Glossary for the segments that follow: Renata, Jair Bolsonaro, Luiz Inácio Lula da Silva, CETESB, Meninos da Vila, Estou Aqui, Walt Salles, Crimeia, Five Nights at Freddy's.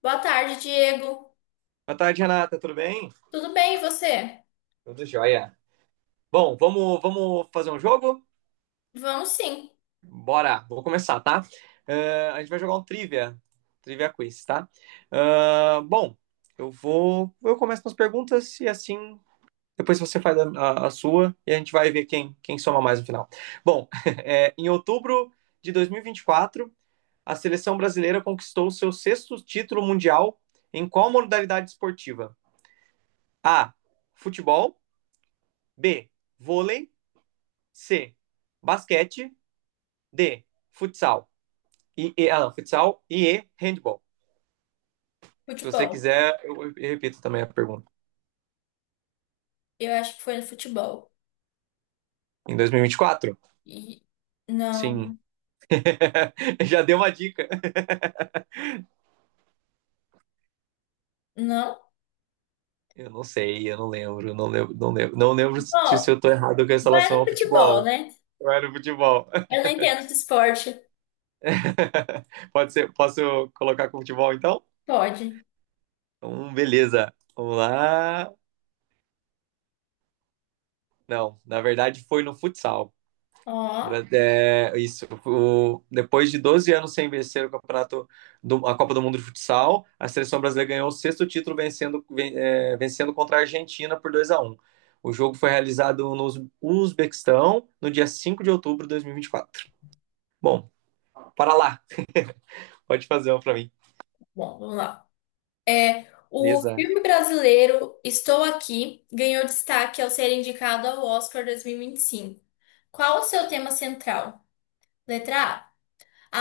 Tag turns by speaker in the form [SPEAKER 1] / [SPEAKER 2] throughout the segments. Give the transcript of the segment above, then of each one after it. [SPEAKER 1] Boa tarde, Diego.
[SPEAKER 2] Boa tarde, Renata. Tudo bem?
[SPEAKER 1] Tudo bem, e você?
[SPEAKER 2] Tudo jóia. Bom, vamos fazer um jogo?
[SPEAKER 1] Vamos sim.
[SPEAKER 2] Bora, vou começar, tá? A gente vai jogar um trivia, trivia quiz, tá? Ah, bom, eu começo com as perguntas e assim depois você faz a sua e a gente vai ver quem soma mais no final. Bom, em outubro de 2024, a seleção brasileira conquistou seu sexto título mundial em qual modalidade esportiva? A. Futebol. B. Vôlei. C. Basquete. D. Futsal. Não, futsal e E. Handball. Se você
[SPEAKER 1] Futebol.
[SPEAKER 2] quiser, eu repito também a pergunta.
[SPEAKER 1] Eu acho que foi no futebol.
[SPEAKER 2] Em dois mil e vinte e quatro?
[SPEAKER 1] E não,
[SPEAKER 2] Sim. Já deu uma dica.
[SPEAKER 1] não.
[SPEAKER 2] Eu não sei, eu não lembro, não lembro se
[SPEAKER 1] Bom,
[SPEAKER 2] eu tô errado com essa
[SPEAKER 1] vai
[SPEAKER 2] relação
[SPEAKER 1] no
[SPEAKER 2] ao
[SPEAKER 1] futebol,
[SPEAKER 2] futebol.
[SPEAKER 1] né?
[SPEAKER 2] Eu era o futebol.
[SPEAKER 1] Eu não entendo de esporte.
[SPEAKER 2] Pode ser, posso colocar com futebol então?
[SPEAKER 1] Pode.
[SPEAKER 2] Então, beleza. Vamos lá. Não, na verdade foi no futsal.
[SPEAKER 1] Ó,
[SPEAKER 2] É, isso. Depois de 12 anos sem vencer o campeonato a Copa do Mundo de Futsal, a seleção brasileira ganhou o sexto título vencendo contra a Argentina por 2 a um. O jogo foi realizado no Uzbequistão no dia 5 de outubro de dois mil e vinte e quatro. Bom, para lá. Pode fazer uma para mim.
[SPEAKER 1] bom, vamos lá. É, o
[SPEAKER 2] Beleza.
[SPEAKER 1] filme brasileiro Estou Aqui ganhou destaque ao ser indicado ao Oscar 2025. Qual o seu tema central? Letra A.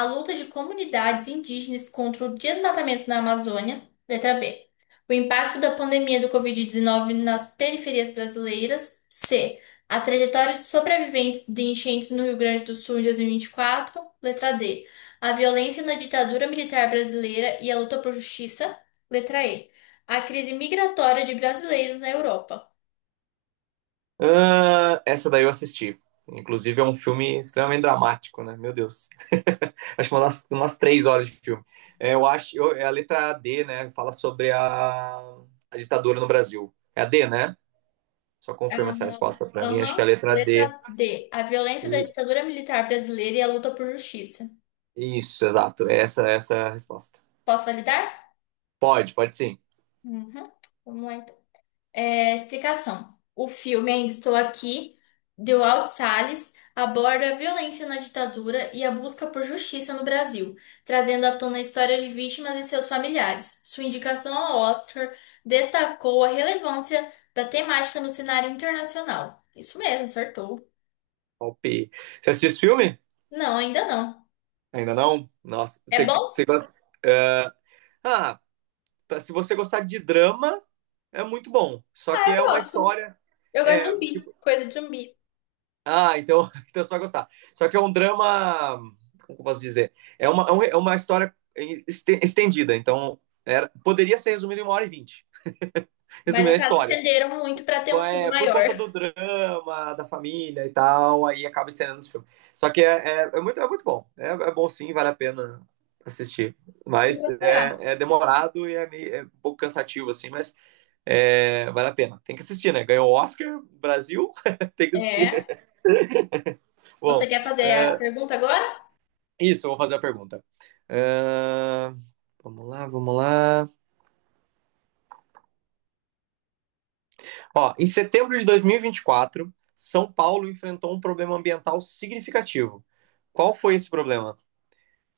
[SPEAKER 1] A luta de comunidades indígenas contra o desmatamento na Amazônia. Letra B. O impacto da pandemia do Covid-19 nas periferias brasileiras. C. A trajetória de sobreviventes de enchentes no Rio Grande do Sul em 2024. Letra D. A violência na ditadura militar brasileira e a luta por justiça. Letra E. A crise migratória de brasileiros na Europa.
[SPEAKER 2] Ah, essa daí eu assisti. Inclusive é um filme extremamente dramático, né? Meu Deus. Acho que umas 3 horas de filme. É, é a letra D, né? Fala sobre a ditadura no Brasil. É a D, né? Só confirma essa resposta pra mim. Acho que é a
[SPEAKER 1] Aham.
[SPEAKER 2] letra D.
[SPEAKER 1] Letra D. A violência da
[SPEAKER 2] E-
[SPEAKER 1] ditadura militar brasileira e a luta por justiça.
[SPEAKER 2] isso, exato. É essa é a resposta.
[SPEAKER 1] Posso validar?
[SPEAKER 2] Pode, pode sim.
[SPEAKER 1] Uhum. Vamos lá, então. É, explicação. O filme Ainda Estou Aqui, de Walt Salles, aborda a violência na ditadura e a busca por justiça no Brasil, trazendo à tona histórias de vítimas e seus familiares. Sua indicação ao Oscar destacou a relevância da temática no cenário internacional. Isso mesmo, acertou.
[SPEAKER 2] Palpi. Você assistiu esse filme?
[SPEAKER 1] Não, ainda não.
[SPEAKER 2] Ainda não? Nossa,
[SPEAKER 1] É bom?
[SPEAKER 2] você gosta. ah, ah, Tá, se você gostar de drama, é muito bom. Só
[SPEAKER 1] Ah,
[SPEAKER 2] que
[SPEAKER 1] eu
[SPEAKER 2] é uma
[SPEAKER 1] gosto.
[SPEAKER 2] história.
[SPEAKER 1] Eu gosto de
[SPEAKER 2] é,
[SPEAKER 1] zumbi, coisa de zumbi.
[SPEAKER 2] Ah, então, então você vai gostar. Só que é um drama. Como eu posso dizer? É uma história estendida. Poderia ser resumido em 1 hora e vinte.
[SPEAKER 1] Mas
[SPEAKER 2] Resumir
[SPEAKER 1] no
[SPEAKER 2] a
[SPEAKER 1] caso
[SPEAKER 2] história.
[SPEAKER 1] estenderam muito para ter um filme
[SPEAKER 2] É, por
[SPEAKER 1] maior.
[SPEAKER 2] conta do drama, da família e tal, aí acaba estendendo esse filme. Só que é muito bom. É bom sim, vale a pena assistir.
[SPEAKER 1] Eu vou
[SPEAKER 2] Mas
[SPEAKER 1] procurar.
[SPEAKER 2] é demorado e é um pouco cansativo, assim, mas é, vale a pena, tem que assistir, né? Ganhou o Oscar, Brasil, tem que assistir.
[SPEAKER 1] É. Você
[SPEAKER 2] Bom,
[SPEAKER 1] quer fazer a
[SPEAKER 2] é,
[SPEAKER 1] pergunta agora?
[SPEAKER 2] isso, eu vou fazer a pergunta. É, vamos lá. Ó, em setembro de 2024, São Paulo enfrentou um problema ambiental significativo. Qual foi esse problema?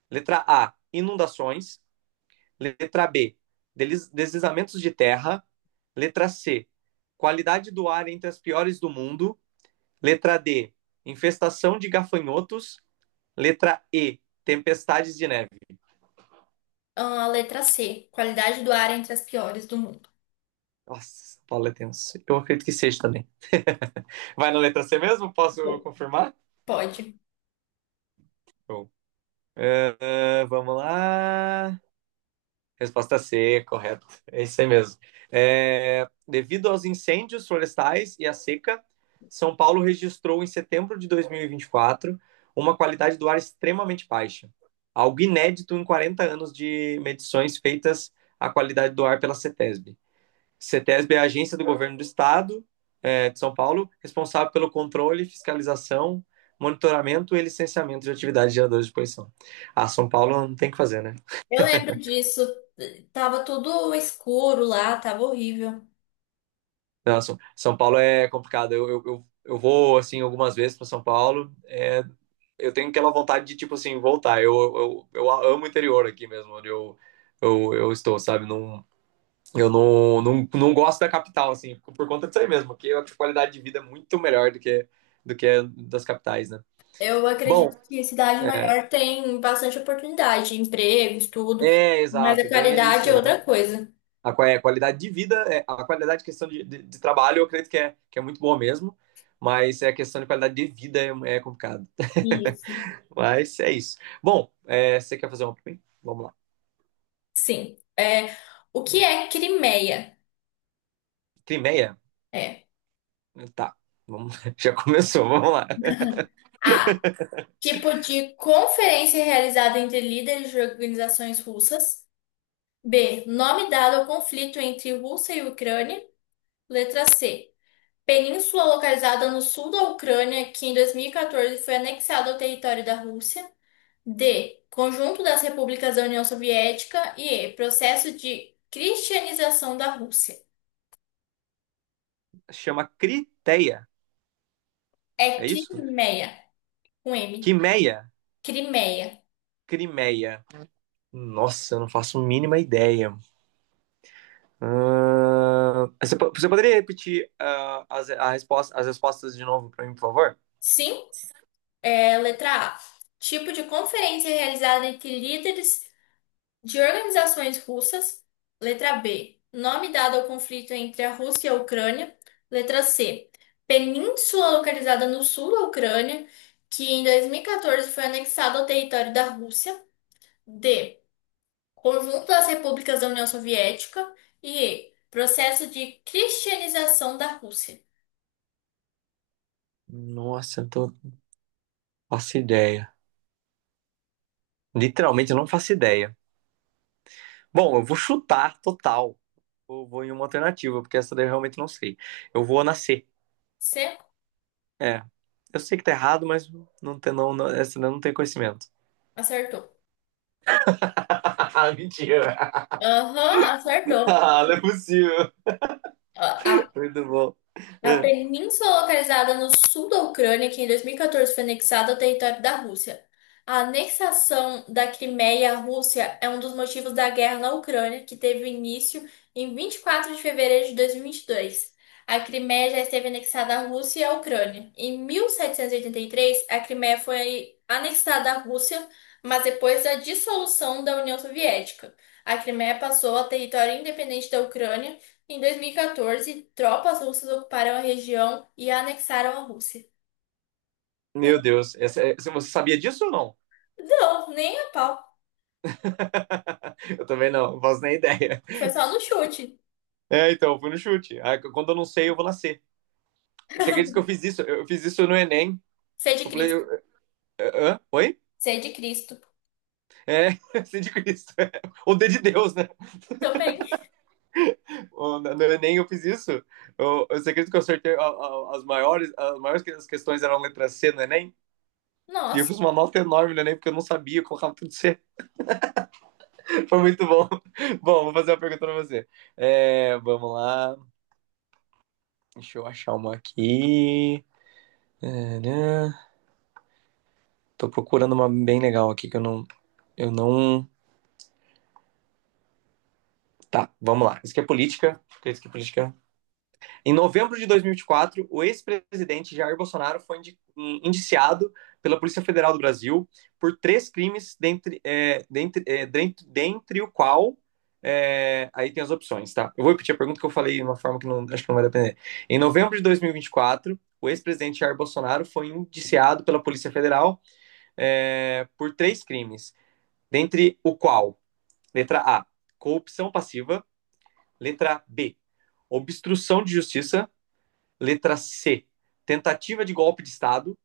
[SPEAKER 2] Letra A, inundações. Letra B, deslizamentos de terra. Letra C, qualidade do ar entre as piores do mundo. Letra D, infestação de gafanhotos. Letra E, tempestades de neve.
[SPEAKER 1] Ah, a letra C. Qualidade do ar entre as piores do mundo.
[SPEAKER 2] Nossa, São Paulo é tenso. Eu acredito que seja também. Vai na letra C mesmo? Posso
[SPEAKER 1] Bom,
[SPEAKER 2] confirmar?
[SPEAKER 1] pode.
[SPEAKER 2] Show. Vamos lá. Resposta C, correto. É isso aí mesmo. Devido aos incêndios florestais e à seca, São Paulo registrou em setembro de 2024 uma qualidade do ar extremamente baixa. Algo inédito em 40 anos de medições feitas à qualidade do ar pela CETESB. CETESB é a agência do governo do estado de São Paulo, responsável pelo controle, fiscalização, monitoramento e licenciamento de atividades de geradores de poluição. Ah, São Paulo não tem o que fazer, né?
[SPEAKER 1] Eu lembro disso. Tava tudo escuro lá, tava horrível.
[SPEAKER 2] Não, São Paulo é complicado. Eu vou, assim, algumas vezes para São Paulo. É, eu tenho aquela vontade de, tipo assim, voltar. Eu amo o interior aqui mesmo, onde eu estou, sabe? Não, não gosto da capital, assim, por conta disso aí mesmo, porque a qualidade de vida é muito melhor do que das capitais, né?
[SPEAKER 1] Eu
[SPEAKER 2] Bom,
[SPEAKER 1] acredito que cidade maior tem bastante oportunidade, empregos, tudo.
[SPEAKER 2] é
[SPEAKER 1] Mas a
[SPEAKER 2] exato, ganha
[SPEAKER 1] qualidade
[SPEAKER 2] nisso,
[SPEAKER 1] é
[SPEAKER 2] né?
[SPEAKER 1] outra coisa.
[SPEAKER 2] A qualidade de vida, a qualidade de questão de trabalho, eu acredito que que é muito boa mesmo, mas é a questão de qualidade de vida é complicado.
[SPEAKER 1] Isso.
[SPEAKER 2] Mas é isso. Bom, você quer fazer uma pra mim? Vamos
[SPEAKER 1] Sim. É, o que
[SPEAKER 2] lá.
[SPEAKER 1] é Crimeia?
[SPEAKER 2] Crimeia?
[SPEAKER 1] É.
[SPEAKER 2] Tá. Vamos, já começou, vamos lá.
[SPEAKER 1] A. Tipo de conferência realizada entre líderes de organizações russas. B. Nome dado ao conflito entre Rússia e Ucrânia. Letra C. Península localizada no sul da Ucrânia, que em 2014 foi anexada ao território da Rússia. D. Conjunto das repúblicas da União Soviética. E. Processo de cristianização da Rússia.
[SPEAKER 2] Chama Criteia,
[SPEAKER 1] É
[SPEAKER 2] é isso?
[SPEAKER 1] Crimeia, com M.
[SPEAKER 2] Quimeia?
[SPEAKER 1] Crimeia.
[SPEAKER 2] Crimeia. Nossa, eu não faço a mínima ideia. Você poderia repetir as respostas de novo pra mim, por favor?
[SPEAKER 1] Sim, é, letra A. Tipo de conferência realizada entre líderes de organizações russas. Letra B. Nome dado ao conflito entre a Rússia e a Ucrânia. Letra C. Península localizada no sul da Ucrânia, que em 2014 foi anexada ao território da Rússia. D. Conjunto das repúblicas da União Soviética. E. Processo de cristianização da Rússia.
[SPEAKER 2] Nossa, eu tô... faço ideia. Literalmente, eu não faço ideia. Bom, eu vou chutar total. Eu vou em uma alternativa, porque essa daí eu realmente não sei. Eu vou nascer.
[SPEAKER 1] C.
[SPEAKER 2] É. Eu sei que tá errado, mas não tem, essa daí eu não tem conhecimento.
[SPEAKER 1] Acertou.
[SPEAKER 2] Ah, mentira.
[SPEAKER 1] Aham, acertou.
[SPEAKER 2] Ah, não é possível.
[SPEAKER 1] A a
[SPEAKER 2] Muito bom.
[SPEAKER 1] a
[SPEAKER 2] É.
[SPEAKER 1] península localizada no sul da Ucrânia, que em 2014 foi anexada ao território da Rússia. A anexação da Crimeia à Rússia é um dos motivos da guerra na Ucrânia, que teve início em 24 de fevereiro de 2022. A Crimeia já esteve anexada à Rússia e à Ucrânia. Em 1783, a Crimeia foi anexada à Rússia, mas depois da dissolução da União Soviética. A Crimeia passou a território independente da Ucrânia em 2014, tropas russas ocuparam a região e a anexaram a Rússia.
[SPEAKER 2] Meu Deus, você sabia disso ou não?
[SPEAKER 1] Não, nem a pau.
[SPEAKER 2] Eu também não, não faço nem ideia.
[SPEAKER 1] Foi só no chute.
[SPEAKER 2] É, então, eu fui no chute. Ah, quando eu não sei, eu vou nascer. Você acredita que eu fiz isso? Eu fiz isso no Enem.
[SPEAKER 1] Sei de
[SPEAKER 2] Eu falei, eu-
[SPEAKER 1] Cristo.
[SPEAKER 2] hã? Oi?
[SPEAKER 1] Sei de Cristo.
[SPEAKER 2] É, sei de Cristo. Ou D de Deus, né?
[SPEAKER 1] Também.
[SPEAKER 2] Ou, no Enem eu fiz isso. Eu sei que eu acertei as maiores, as questões eram letra C no Enem. E eu
[SPEAKER 1] Nossa.
[SPEAKER 2] fiz uma nota enorme no Enem, porque eu não sabia, eu colocava tudo C. Foi muito bom. Bom, vou fazer uma pergunta pra você. É, vamos lá. Deixa eu achar uma aqui. Tadã. Tô procurando uma bem legal aqui que eu não. Eu não. Tá, vamos lá. Isso aqui é política. Porque isso aqui é política. Em novembro de 2024, o ex-presidente Jair Bolsonaro foi indiciado pela Polícia Federal do Brasil por três crimes, dentre o qual. É, aí tem as opções, tá? Eu vou repetir a pergunta que eu falei de uma forma que não, acho que não vai depender. Em novembro de 2024, o ex-presidente Jair Bolsonaro foi indiciado pela Polícia Federal por três crimes, dentre o qual, letra A, corrupção passiva, letra B, obstrução de justiça. Letra C, tentativa de golpe de Estado.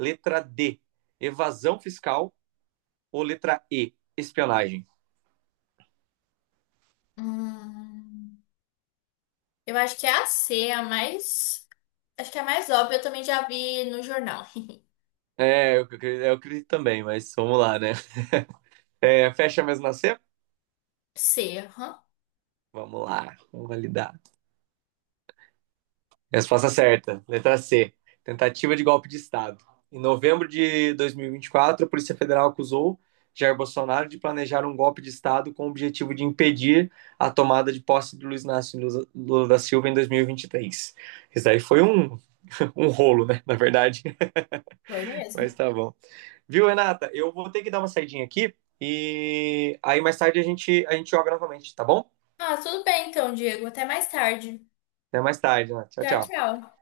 [SPEAKER 2] Letra D, evasão fiscal. Ou letra E, espionagem?
[SPEAKER 1] Hum, eu acho que é a C, a mais. Acho que é a mais óbvia, eu também já vi no jornal.
[SPEAKER 2] É, eu acredito também, mas vamos lá, né? É, fecha mesmo na C?
[SPEAKER 1] C, aham.
[SPEAKER 2] Vamos lá, vamos validar. Resposta certa, letra C. Tentativa de golpe de Estado. Em novembro de 2024, a Polícia Federal acusou Jair Bolsonaro de planejar um golpe de Estado com o objetivo de impedir a tomada de posse de Luiz Inácio Lula da Silva em 2023. Isso daí foi um, um rolo, né? Na verdade,
[SPEAKER 1] Foi mesmo.
[SPEAKER 2] mas tá bom. Viu, Renata? Eu vou ter que dar uma saidinha aqui e aí mais tarde a gente joga novamente, tá bom?
[SPEAKER 1] Ah, tudo bem então, Diego. Até mais tarde.
[SPEAKER 2] Até mais tarde, né? Tchau,
[SPEAKER 1] Tchau,
[SPEAKER 2] tchau.
[SPEAKER 1] tchau.